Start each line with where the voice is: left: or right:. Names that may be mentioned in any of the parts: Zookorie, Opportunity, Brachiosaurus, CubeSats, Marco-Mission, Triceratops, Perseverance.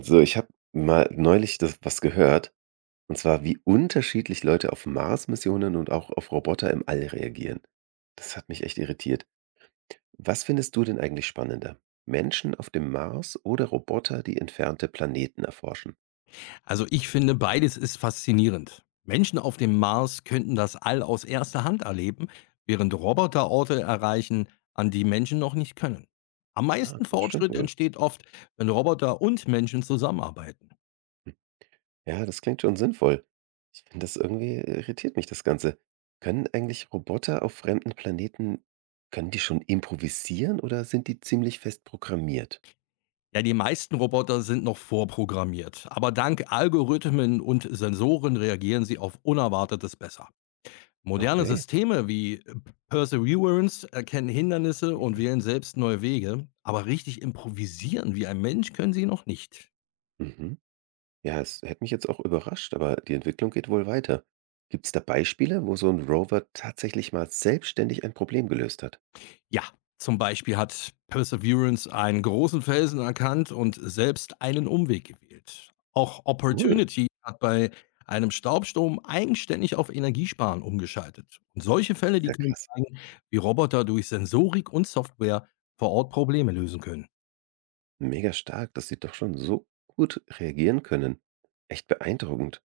right: So, ich habe mal neulich das was gehört, und zwar, wie unterschiedlich Leute auf Mars-Missionen und auch auf Roboter im All reagieren. Das hat mich echt irritiert. Was findest du denn eigentlich spannender? Menschen auf dem Mars oder Roboter, die entfernte Planeten erforschen?
left: Also ich finde, beides ist faszinierend. Menschen auf dem Mars könnten das All aus erster Hand erleben, während Roboter Orte erreichen, an die Menschen noch nicht können. Am
right: Na,
left: meisten
right: das stimmt
left: Fortschritt
right: wohl.
left: entsteht oft, wenn Roboter und Menschen zusammenarbeiten.
right: Hm. Ja, das klingt schon sinnvoll. Ich finde das irritiert mich das Ganze. Können eigentlich Roboter auf fremden Planeten, können die schon improvisieren oder sind die ziemlich fest programmiert?
left: Ja, die meisten Roboter sind noch vorprogrammiert, aber dank Algorithmen und Sensoren reagieren sie auf Unerwartetes besser. Moderne
right: Okay.
left: Systeme wie Perseverance erkennen Hindernisse
right: Ja.
left: und wählen selbst neue Wege, aber richtig improvisieren wie ein Mensch können sie noch nicht.
right: Mhm. Ja, es hätte mich jetzt auch überrascht, aber die Entwicklung geht wohl weiter. Gibt's da Beispiele, wo so ein Rover tatsächlich mal selbstständig ein Problem gelöst hat?
left: Ja, zum Beispiel hat Perseverance einen großen Felsen erkannt und selbst einen Umweg gewählt. Auch
right: Cool.
left: Opportunity hat bei einem Staubsturm eigenständig auf Energiesparen umgeschaltet. Und solche
right: Ach,
left: Fälle,
right: ist
left: die
right: ja
left: können
right: krass.
left: zeigen, wie Roboter durch Sensorik und Software vor Ort Probleme lösen können.
right: Mega stark, dass sie doch schon so gut reagieren können. Echt beeindruckend.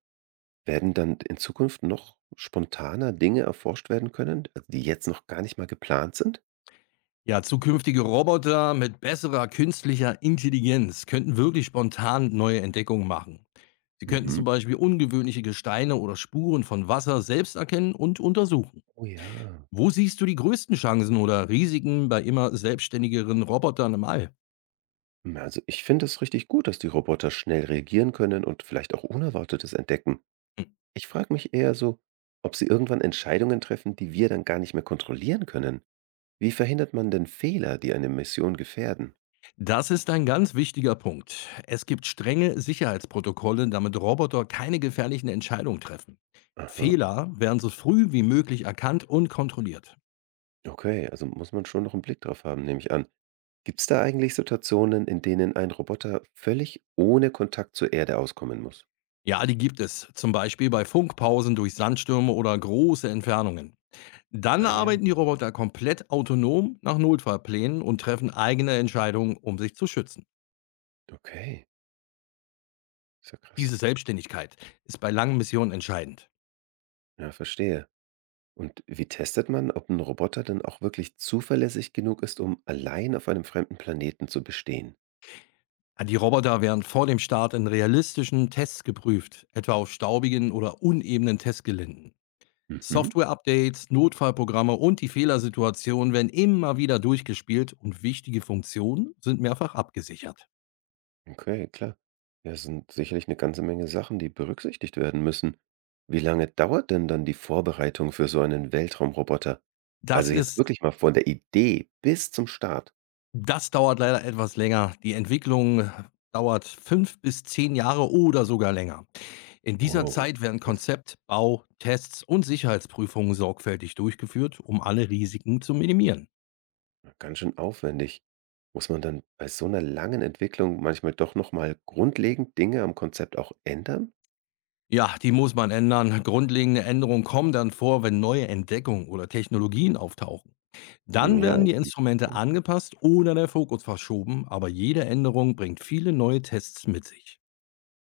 right: Werden dann in Zukunft noch spontaner Dinge erforscht werden können, also die jetzt noch gar nicht mal geplant sind?
left: Ja, zukünftige Roboter mit besserer künstlicher Intelligenz könnten wirklich spontan neue Entdeckungen machen. Sie könnten
right: Mhm.
left: zum Beispiel ungewöhnliche Gesteine oder Spuren von Wasser selbst erkennen und untersuchen.
right: Oh ja.
left: Wo siehst du die größten Chancen oder Risiken bei immer selbstständigeren Robotern im All?
right: Hm, also, ich finde es richtig gut, dass die Roboter schnell reagieren können und vielleicht auch Unerwartetes entdecken. Ich frage mich eher so, ob sie irgendwann Entscheidungen treffen, die wir dann gar nicht mehr kontrollieren können. Wie verhindert man denn Fehler, die eine Mission gefährden?
left: Das ist ein ganz wichtiger Punkt. Es gibt strenge Sicherheitsprotokolle, damit Roboter keine gefährlichen Entscheidungen treffen.
right: Aha.
left: Fehler werden so früh wie möglich erkannt und kontrolliert.
right: Okay, also muss man schon noch einen Blick drauf haben, nehme ich an. Gibt es da eigentlich Situationen, in denen ein Roboter völlig ohne Kontakt zur Erde auskommen muss?
left: Ja, die gibt es. Zum Beispiel bei Funkpausen durch Sandstürme oder große Entfernungen. Dann
right: Ah ja,
left: arbeiten die Roboter komplett autonom nach Notfallplänen und treffen eigene Entscheidungen, um sich zu schützen.
right: okay. Ist ja krass.
left: Diese Selbstständigkeit ist bei langen Missionen entscheidend.
right: Ja, verstehe. Und wie testet man, ob ein Roboter dann auch wirklich zuverlässig genug ist, um allein auf einem fremden Planeten zu bestehen?
left: Ja, die Roboter werden vor dem Start in realistischen Tests geprüft, etwa auf staubigen oder unebenen Testgelinden.
right: Mhm.
left: Software-Updates, Notfallprogramme und die Fehlersituationen werden immer wieder durchgespielt und wichtige Funktionen sind mehrfach abgesichert.
right: Okay, klar. Ja, es sind sicherlich eine ganze Menge Sachen, die berücksichtigt werden müssen. Wie lange dauert denn dann die Vorbereitung für so einen Weltraumroboter?
left: Das
right: Also, jetzt
left: ist
right: wirklich mal von der Idee bis zum Start.
left: Das dauert leider etwas länger. Die Entwicklung dauert 5 bis 10 Jahre oder sogar länger. In dieser
right: Wow,
left: Zeit werden
right: das ist
left: Konzept, Bau, Tests und Sicherheitsprüfungen sorgfältig durchgeführt, um alle Risiken zu minimieren.
right: ja ganz schön aufwendig. Muss man dann bei so einer langen Entwicklung manchmal doch noch mal grundlegend Dinge am Konzept auch ändern?
left: Ja, die muss man ändern. Grundlegende Änderungen kommen dann vor, wenn neue Entdeckungen oder Technologien auftauchen. Dann
right: Ja,
left: werden
right: in
left: die
right: dem
left: Instrumente
right: Zeitraum.
left: angepasst oder der Fokus verschoben, aber jede Änderung bringt viele neue Tests mit sich.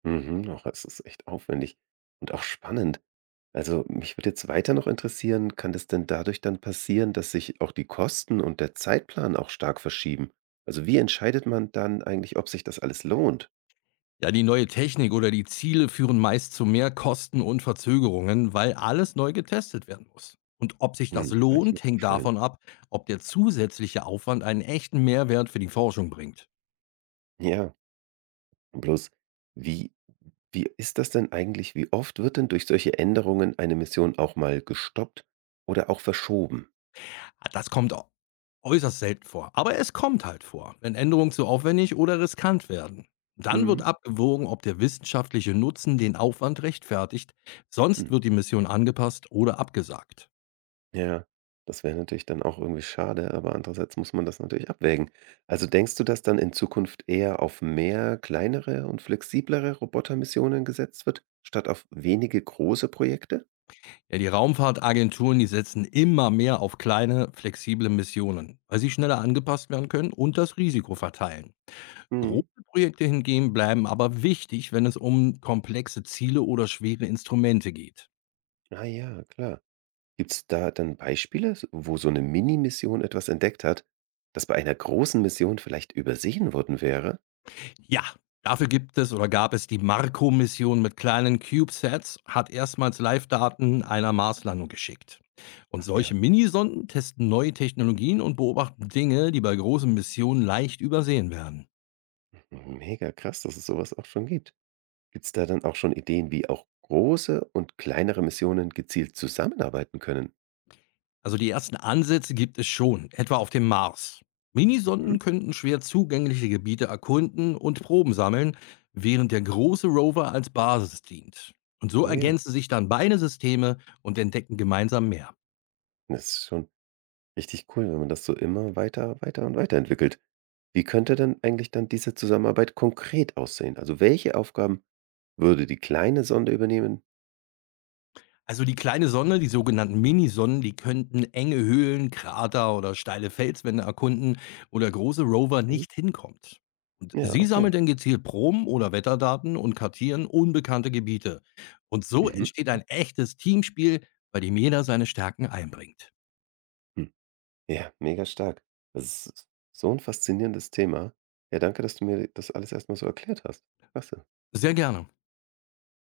right: Mhm, auch es ist echt aufwendig und auch spannend. Also, mich würde jetzt weiter noch interessieren, kann das denn dadurch dann passieren, dass sich auch die Kosten und der Zeitplan auch stark verschieben? Also, wie entscheidet man dann eigentlich, ob sich das alles lohnt?
left: Ja, die neue Technik oder die Ziele führen meist zu mehr Kosten und Verzögerungen, weil alles neu getestet werden muss. Und ob sich das
right: Hm, kann ich mir
left: lohnt, hängt
right: vorstellen.
left: davon ab, ob der zusätzliche Aufwand einen echten Mehrwert für die Forschung bringt.
right: Ja, bloß wie ist das denn eigentlich? Wie oft wird denn durch solche Änderungen eine Mission auch mal gestoppt oder auch verschoben?
left: Das kommt äußerst selten vor, aber es kommt halt vor, wenn Änderungen zu aufwendig oder riskant werden. Dann wird
right: Mhm.
left: abgewogen, ob der wissenschaftliche Nutzen den Aufwand rechtfertigt, sonst wird die Mission angepasst oder abgesagt.
right: Ja, das wäre natürlich dann auch irgendwie schade, aber andererseits muss man das natürlich abwägen. Also denkst du, dass dann in Zukunft eher auf mehr kleinere und flexiblere Robotermissionen gesetzt wird, statt auf wenige große Projekte?
left: Ja, die Raumfahrtagenturen, die setzen immer mehr auf kleine, flexible Missionen, weil sie schneller angepasst werden können und das Risiko verteilen. Große
right: Mhm.
left: Projekte hingegen bleiben aber wichtig, wenn es um komplexe Ziele oder schwere Instrumente geht.
right: Ah ja, klar. Gibt es da dann Beispiele, wo so eine Mini-Mission etwas entdeckt hat, das bei einer großen Mission vielleicht übersehen worden wäre?
left: Ja, dafür gibt es oder gab es die Marco-Mission mit kleinen CubeSats, hat erstmals Live-Daten einer Marslandung geschickt. Und
right: Ach ja,
left: solche Minisonden testen neue Technologien und beobachten Dinge, die bei großen Missionen leicht übersehen werden.
right: mega krass, dass es sowas auch schon gibt. Gibt es da dann auch schon Ideen, wie auch große und kleinere Missionen gezielt zusammenarbeiten können?
left: Also die ersten Ansätze gibt es schon, etwa auf dem Mars.
right: Mhm.
left: Minisonden könnten schwer zugängliche Gebiete erkunden und Proben sammeln, während der große Rover als Basis dient. Und so
right: Oh ja,
left: ergänzen sich dann beide Systeme und entdecken gemeinsam mehr.
right: das ist schon richtig cool, wenn man das so immer weiter, weiter und weiterentwickelt. Wie könnte denn eigentlich dann diese Zusammenarbeit konkret aussehen? Also welche Aufgaben würde die kleine Sonde übernehmen?
left: Also die kleine Sonne, die sogenannten Minisonnen, die könnten enge Höhlen, Krater oder steile Felswände erkunden, wo der große Rover
right: Mhm.
left: nicht hinkommt. Und
right: Ja,
left: sie
right: okay.
left: sammelt dann gezielt Proben oder Wetterdaten und kartieren unbekannte Gebiete. Und so
right: Mhm.
left: entsteht
right: Ja.
left: ein echtes Teamspiel, bei dem jeder seine Stärken einbringt.
right: Hm. Ja, mega stark. Das ist so ein faszinierendes Thema. Ja, danke, dass du mir das alles erst mal so erklärt hast. Klasse.
left: Sehr gerne.